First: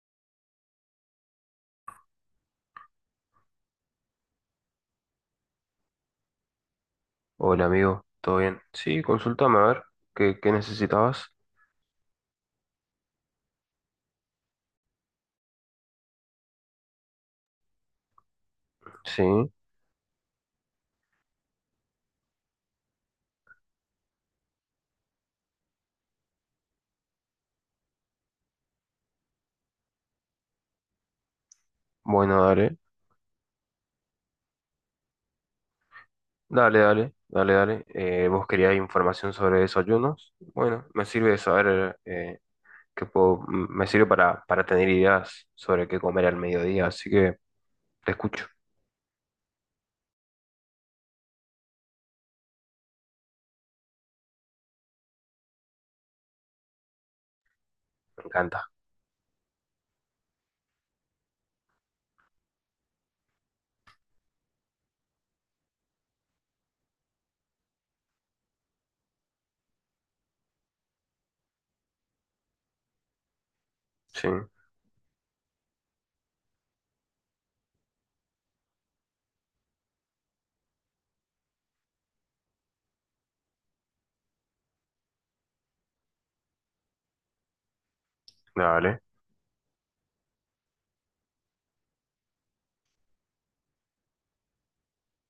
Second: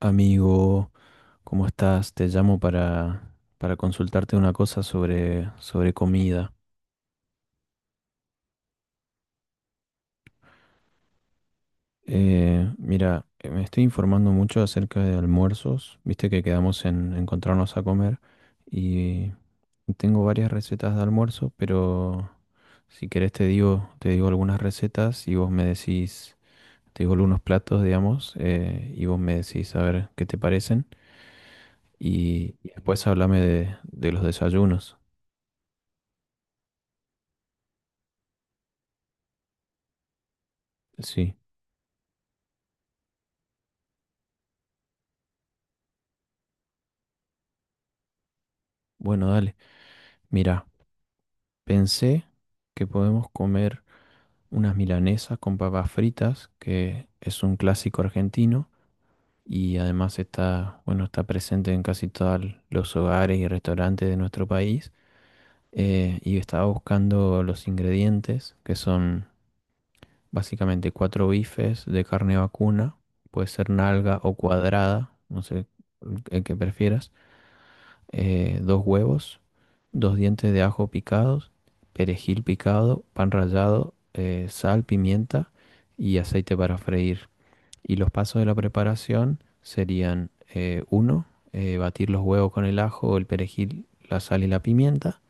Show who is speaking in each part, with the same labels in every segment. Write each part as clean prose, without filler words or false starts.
Speaker 1: Amigo, ¿cómo estás? Te llamo para consultarte una cosa sobre comida.
Speaker 2: Hola amigo, ¿todo bien? Sí, consultame a ver, ¿qué necesitabas?
Speaker 1: Mira, me estoy informando mucho acerca de almuerzos. Viste que quedamos en encontrarnos a comer
Speaker 2: Sí,
Speaker 1: y tengo varias recetas de almuerzo, pero si querés te digo algunas recetas y vos me decís, te digo algunos platos, digamos, y vos me decís a ver qué te parecen
Speaker 2: bueno,
Speaker 1: y
Speaker 2: dale,
Speaker 1: después háblame de los desayunos.
Speaker 2: dale, dale, dale, dale. ¿Vos querías información sobre desayunos? Bueno, me
Speaker 1: Sí,
Speaker 2: sirve saber qué puedo, me sirve para tener ideas sobre qué comer al mediodía, así que te escucho,
Speaker 1: bueno, dale. Mira, pensé que podemos comer unas milanesas con papas fritas, que es un clásico
Speaker 2: me
Speaker 1: argentino
Speaker 2: encanta.
Speaker 1: y además está, bueno, está presente en casi todos los hogares y restaurantes de nuestro país. Y estaba buscando los ingredientes, que son básicamente cuatro bifes de carne vacuna, puede ser nalga
Speaker 2: Sí,
Speaker 1: o cuadrada, no sé el que prefieras, dos huevos, dos dientes de ajo picados, perejil picado, pan rallado, sal, pimienta y aceite para freír. Y los pasos de la
Speaker 2: dale,
Speaker 1: preparación serían, uno, batir los huevos con el ajo, el perejil, la sal y la pimienta.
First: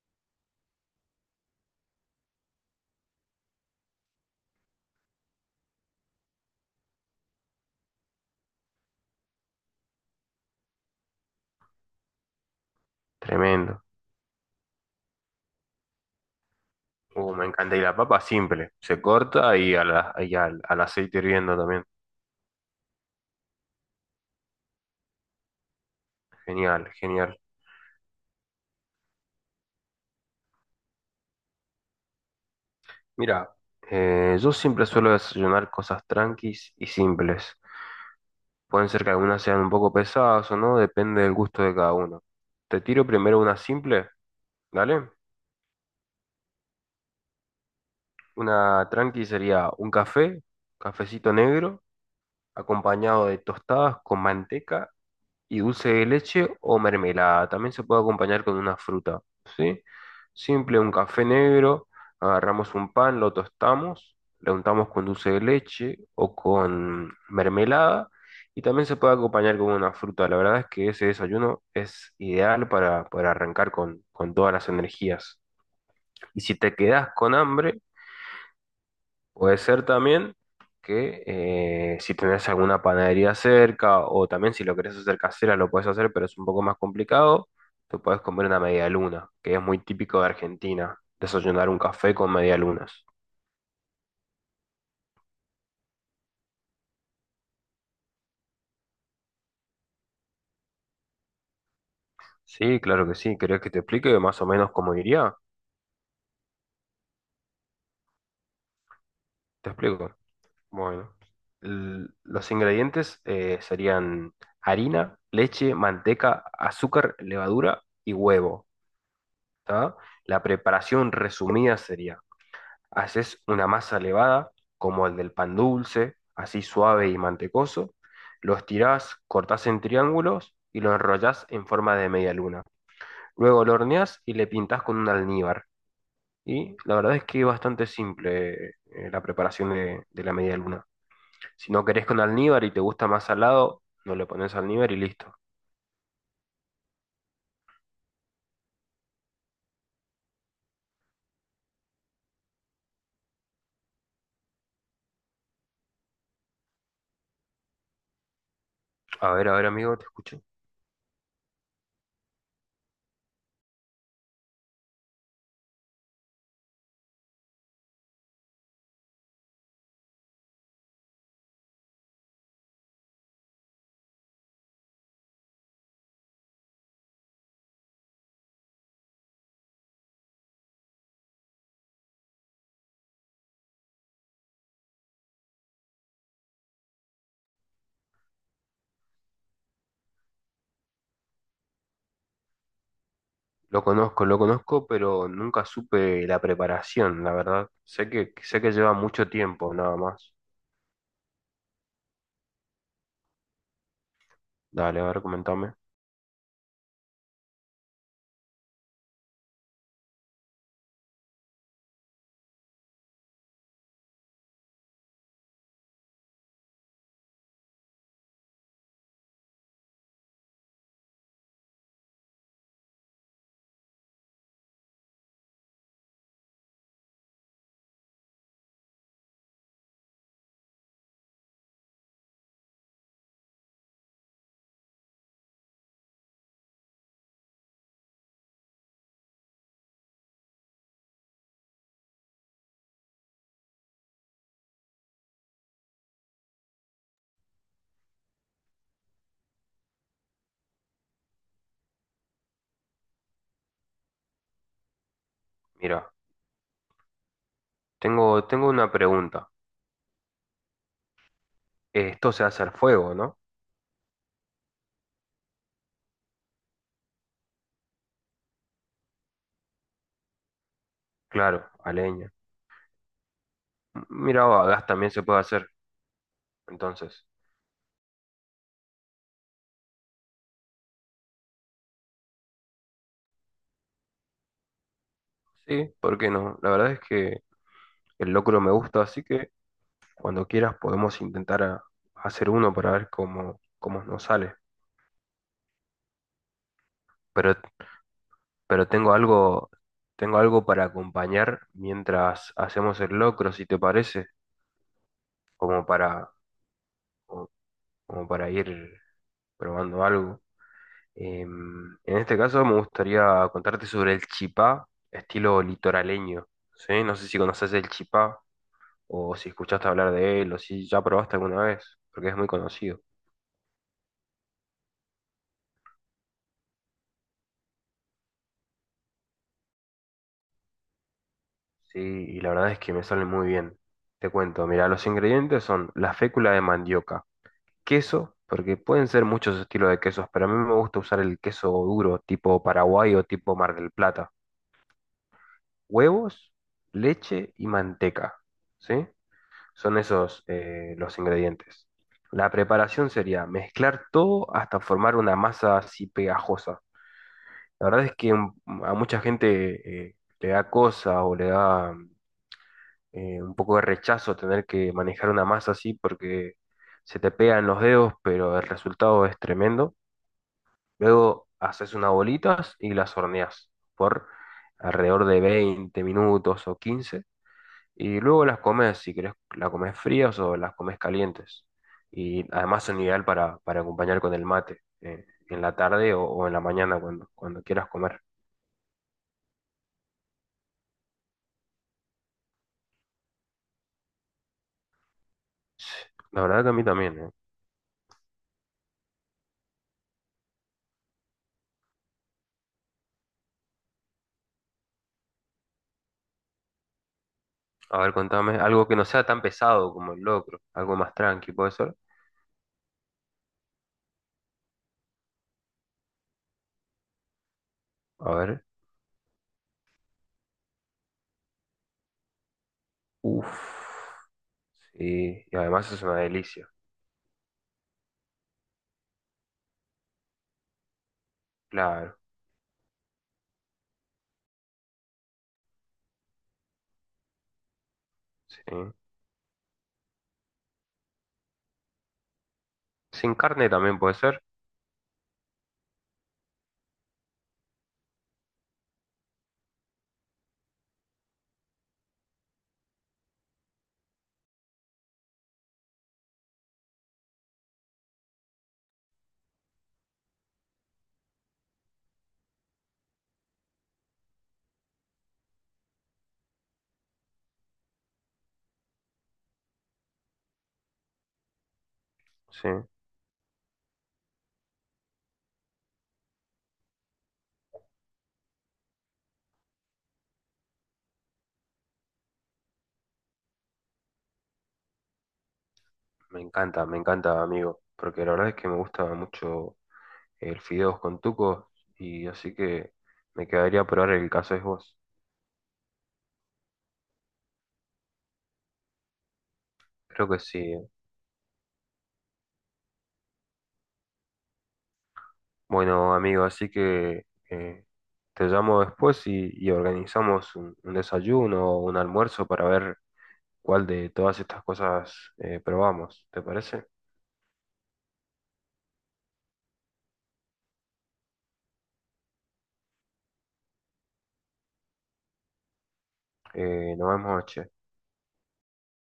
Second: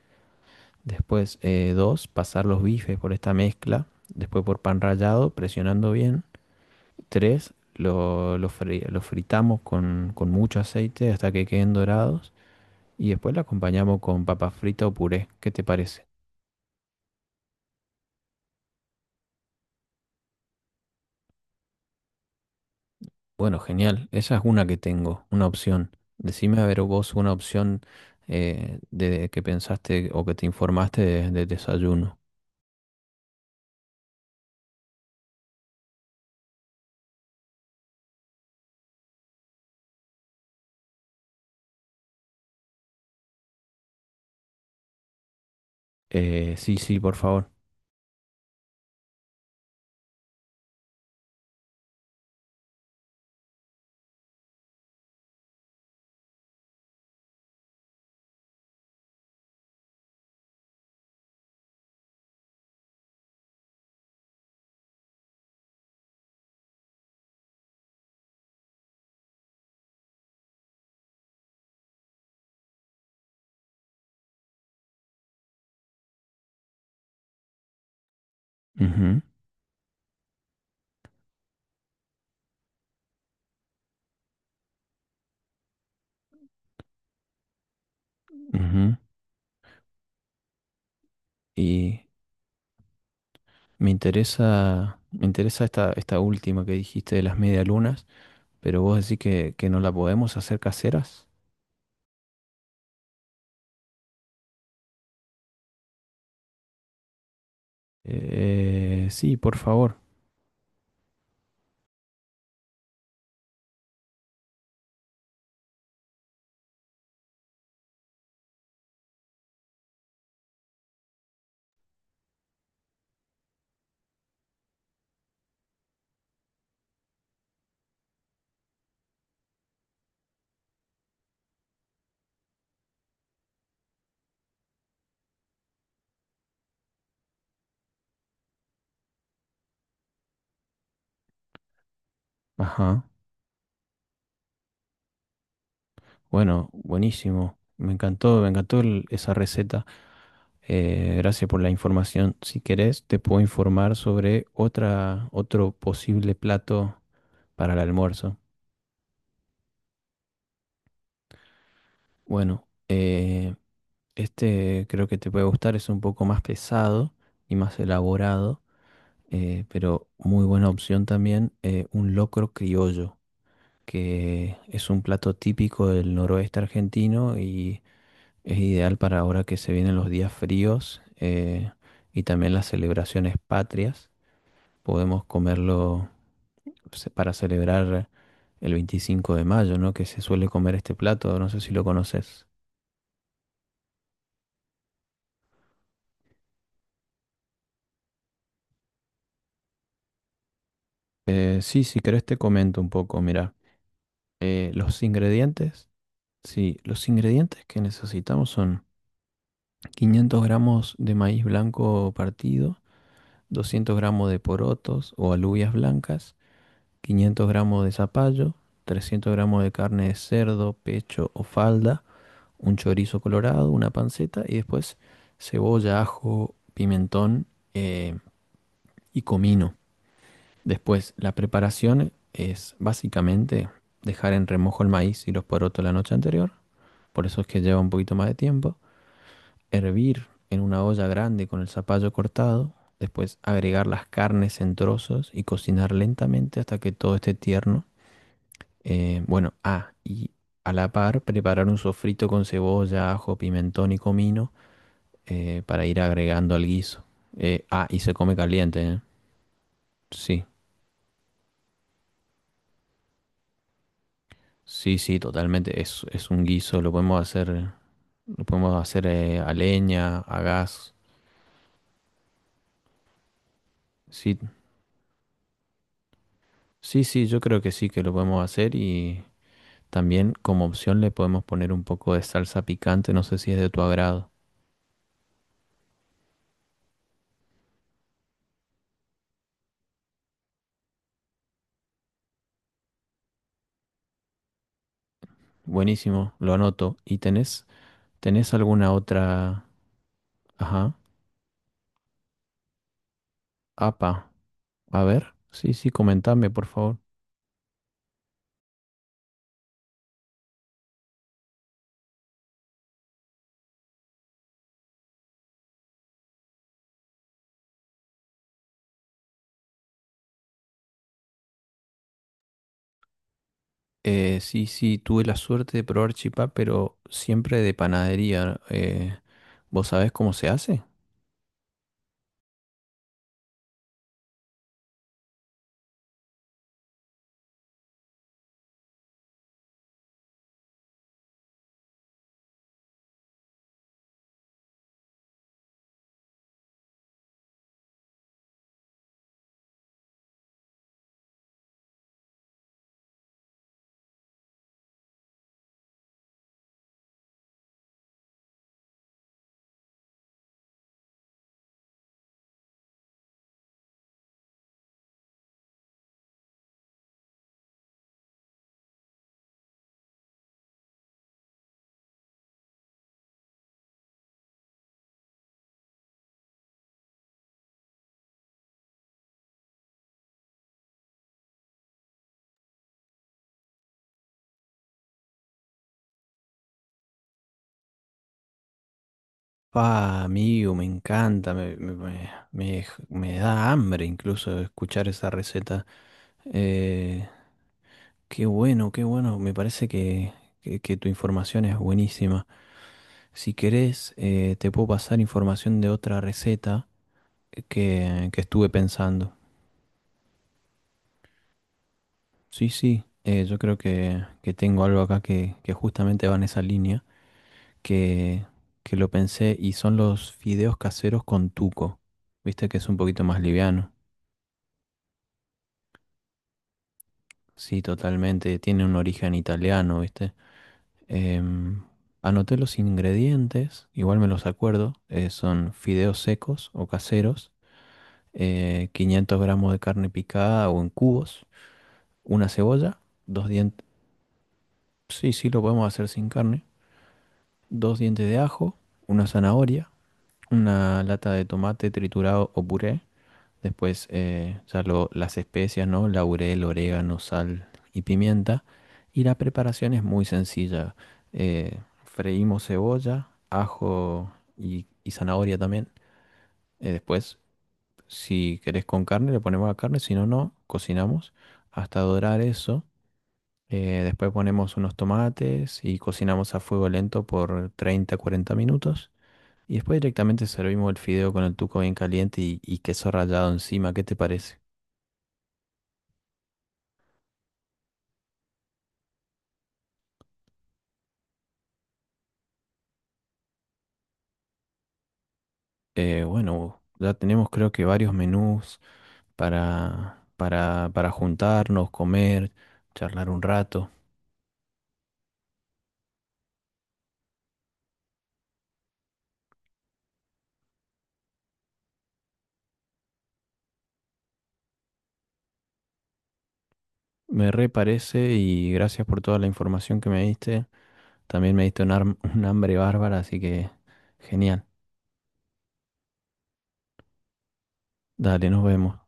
Speaker 1: Después, dos, pasar los bifes por esta mezcla. Después por pan rallado, presionando bien. Tres, lo fritamos con mucho aceite hasta que queden dorados. Y después la
Speaker 2: tremendo.
Speaker 1: acompañamos con papa frita o puré. ¿Qué te parece?
Speaker 2: Me encanta. Y la papa simple, se corta y, a la, y al, al aceite hirviendo también.
Speaker 1: Bueno, genial. Esa es una que tengo, una opción. Decime a ver
Speaker 2: Genial,
Speaker 1: vos una
Speaker 2: genial.
Speaker 1: opción, de que pensaste o que te informaste de desayuno.
Speaker 2: Mira, yo siempre suelo desayunar cosas tranquis y simples. Pueden ser que algunas sean un poco pesadas o no, depende del gusto de cada uno. Te tiro primero una simple, ¿dale?
Speaker 1: Sí, sí, por favor.
Speaker 2: Una tranqui sería un café, cafecito negro, acompañado de tostadas con manteca y dulce de leche o mermelada. También se puede acompañar con una fruta, ¿sí? Simple, un café negro, agarramos un pan, lo tostamos, le untamos con dulce de leche o con mermelada y también se puede acompañar con una fruta. La verdad es que ese desayuno es ideal para arrancar con todas las energías. Y si te quedas con hambre,
Speaker 1: Ujú,
Speaker 2: puede ser también que si tenés alguna panadería cerca o también si lo querés hacer casera lo puedes hacer, pero es un poco más complicado. Te puedes comer una media
Speaker 1: ujú.
Speaker 2: luna, que es muy típico de Argentina, desayunar un
Speaker 1: Y
Speaker 2: café con media lunas.
Speaker 1: me interesa esta última que dijiste de las medialunas, pero vos decís que no la podemos hacer caseras.
Speaker 2: Sí, claro que sí. ¿Querés que te explique más o menos cómo iría?
Speaker 1: Sí, por
Speaker 2: Te
Speaker 1: favor.
Speaker 2: explico. Bueno, los ingredientes serían harina, leche, manteca, azúcar, levadura y huevo. ¿Tá? La preparación resumida sería: haces una masa elevada, como el del pan dulce, así suave y mantecoso. Lo estirás, cortás en triángulos y lo enrollás en forma de media luna. Luego lo horneás y le pintás con un almíbar. Y la verdad es que es bastante simple la preparación de la media luna. Si no querés con almíbar y te
Speaker 1: Ajá.
Speaker 2: gusta más salado, no le pones almíbar y listo.
Speaker 1: Bueno, buenísimo. Me encantó esa receta. Gracias por la información. Si querés, te puedo informar sobre otro posible plato para el almuerzo.
Speaker 2: A ver, amigo, te escucho.
Speaker 1: Bueno, este creo que te puede gustar, es un poco más pesado y más elaborado, pero muy buena opción también, un locro criollo, que es un plato típico del noroeste argentino. Es ideal para ahora que se vienen los días fríos, y también las celebraciones patrias. Podemos comerlo, para celebrar el 25 de mayo, ¿no? Que se suele comer este plato, no sé si lo conoces.
Speaker 2: Lo conozco, pero nunca supe la preparación, la verdad. Sé que lleva mucho tiempo, nada más.
Speaker 1: Sí, si querés te comento un poco, mira.
Speaker 2: Dale,
Speaker 1: Los
Speaker 2: a ver, comentame.
Speaker 1: ingredientes, sí, los ingredientes que necesitamos son 500 gramos de maíz blanco partido, 200 gramos de porotos o alubias blancas, 500 gramos de zapallo, 300 gramos de carne de cerdo, pecho o falda, un chorizo colorado, una panceta y después cebolla, ajo, pimentón, eh, y comino. Después, la preparación es básicamente dejar en remojo el maíz y los porotos la noche anterior, por eso es que lleva un poquito más de tiempo, hervir en una olla grande con el zapallo cortado, después agregar las carnes en trozos y cocinar lentamente hasta que todo esté tierno. Bueno, y a la par preparar un sofrito con cebolla, ajo, pimentón y comino, para ir
Speaker 2: Mira,
Speaker 1: agregando al guiso. Y se come
Speaker 2: tengo
Speaker 1: caliente,
Speaker 2: una
Speaker 1: ¿eh?
Speaker 2: pregunta.
Speaker 1: Sí,
Speaker 2: Esto se hace al fuego, ¿no?
Speaker 1: sí, sí, totalmente. Es un guiso, lo podemos hacer a leña, a gas.
Speaker 2: Claro, a leña.
Speaker 1: Sí,
Speaker 2: Mira, o a gas también se puede hacer.
Speaker 1: sí,
Speaker 2: Entonces,
Speaker 1: sí, yo creo que sí que lo podemos hacer y también como opción le podemos poner un poco de salsa picante, no sé si es de tu agrado.
Speaker 2: sí, ¿por qué no? La verdad es que el locro me gusta, así que cuando quieras podemos intentar hacer uno para ver cómo, cómo nos sale.
Speaker 1: Buenísimo, lo anoto. ¿Y
Speaker 2: Pero,
Speaker 1: tenés
Speaker 2: pero
Speaker 1: alguna
Speaker 2: tengo
Speaker 1: otra?
Speaker 2: algo, tengo algo para
Speaker 1: Ajá.
Speaker 2: acompañar mientras hacemos el locro, si te parece,
Speaker 1: Apa, a ver, sí,
Speaker 2: como
Speaker 1: sí,
Speaker 2: para,
Speaker 1: comentame, por favor.
Speaker 2: como como para ir probando algo. En este caso me gustaría contarte sobre el chipá, estilo litoraleño, ¿sí? No sé si conoces el chipá o si escuchaste hablar de él o si ya probaste alguna vez, porque es muy conocido,
Speaker 1: Sí, sí, tuve la suerte de probar chipá, pero siempre de panadería. ¿Vos sabés cómo se hace?
Speaker 2: ¿sí? Y la verdad es que me sale muy bien. Te cuento, mira, los ingredientes son la fécula de mandioca, queso, porque pueden ser muchos estilos de quesos, pero a mí me gusta usar el queso duro, tipo Paraguay o tipo Mar del Plata, huevos, leche y manteca, ¿sí? Son esos los ingredientes. La preparación sería mezclar todo hasta formar una masa así pegajosa. La verdad es que a mucha gente le da cosa o le da un poco de rechazo tener que manejar una masa así porque se te pegan los dedos, pero el resultado es tremendo. Luego haces unas bolitas y las horneas por alrededor de 20 minutos o 15 y luego las comes, si querés, las comes frías o las comes calientes. Y además son ideal para acompañar con el mate, en la tarde o en la mañana cuando, cuando quieras comer.
Speaker 1: Pa, amigo, me encanta, me da hambre incluso escuchar esa receta.
Speaker 2: Sí, la verdad que a mí también,
Speaker 1: Eh,
Speaker 2: eh.
Speaker 1: Qué bueno, qué bueno, me parece que, que tu información es buenísima. Si querés, te puedo pasar información de otra receta
Speaker 2: A ver,
Speaker 1: que
Speaker 2: contame,
Speaker 1: estuve
Speaker 2: algo que no sea
Speaker 1: pensando.
Speaker 2: tan pesado como el locro, algo más tranqui, ¿puede ser?
Speaker 1: Sí, sí, yo creo que tengo algo acá que justamente va en esa línea,
Speaker 2: A
Speaker 1: que,
Speaker 2: ver,
Speaker 1: que lo pensé y son los fideos caseros con tuco. Viste que es un poquito más liviano.
Speaker 2: uff, sí, y además es una delicia,
Speaker 1: Sí, totalmente, tiene un origen italiano, ¿viste? Em,
Speaker 2: claro,
Speaker 1: Anoté los ingredientes, igual me los acuerdo, son fideos secos o caseros,
Speaker 2: sí.
Speaker 1: 500 gramos de carne picada o en cubos, una cebolla,
Speaker 2: Sin
Speaker 1: dos
Speaker 2: carne
Speaker 1: dientes.
Speaker 2: también puede ser,
Speaker 1: Sí, sí, lo podemos hacer sin carne. Dos dientes de ajo, una zanahoria, una lata de tomate triturado o puré. Después, las especias, ¿no? Laurel, orégano, sal y pimienta. Y la preparación es muy sencilla. Freímos cebolla, ajo y zanahoria también. Después, si querés con carne, le ponemos la carne. Si no, no, cocinamos hasta dorar
Speaker 2: sí.
Speaker 1: eso. Después ponemos unos tomates y cocinamos a fuego lento por 30 cuarenta minutos. Y después directamente servimos el fideo con el tuco bien caliente y queso rallado encima. ¿Qué te parece?
Speaker 2: Me encanta, amigo, porque la verdad es que me gusta mucho el Fideos con Tuco, y así que me quedaría a probar el caso es vos.
Speaker 1: Bueno, ya tenemos creo que varios menús para,
Speaker 2: Creo que sí. Eh.
Speaker 1: para, para juntarnos, comer, charlar un rato.
Speaker 2: Bueno, amigo, así que te llamo después y organizamos un desayuno o un almuerzo para ver cuál de todas estas cosas probamos. ¿Te parece?
Speaker 1: Me re parece y gracias por toda la información que me diste. También me diste un hambre bárbara, así que genial.
Speaker 2: Nos vemos, che.
Speaker 1: Dale, nos vemos.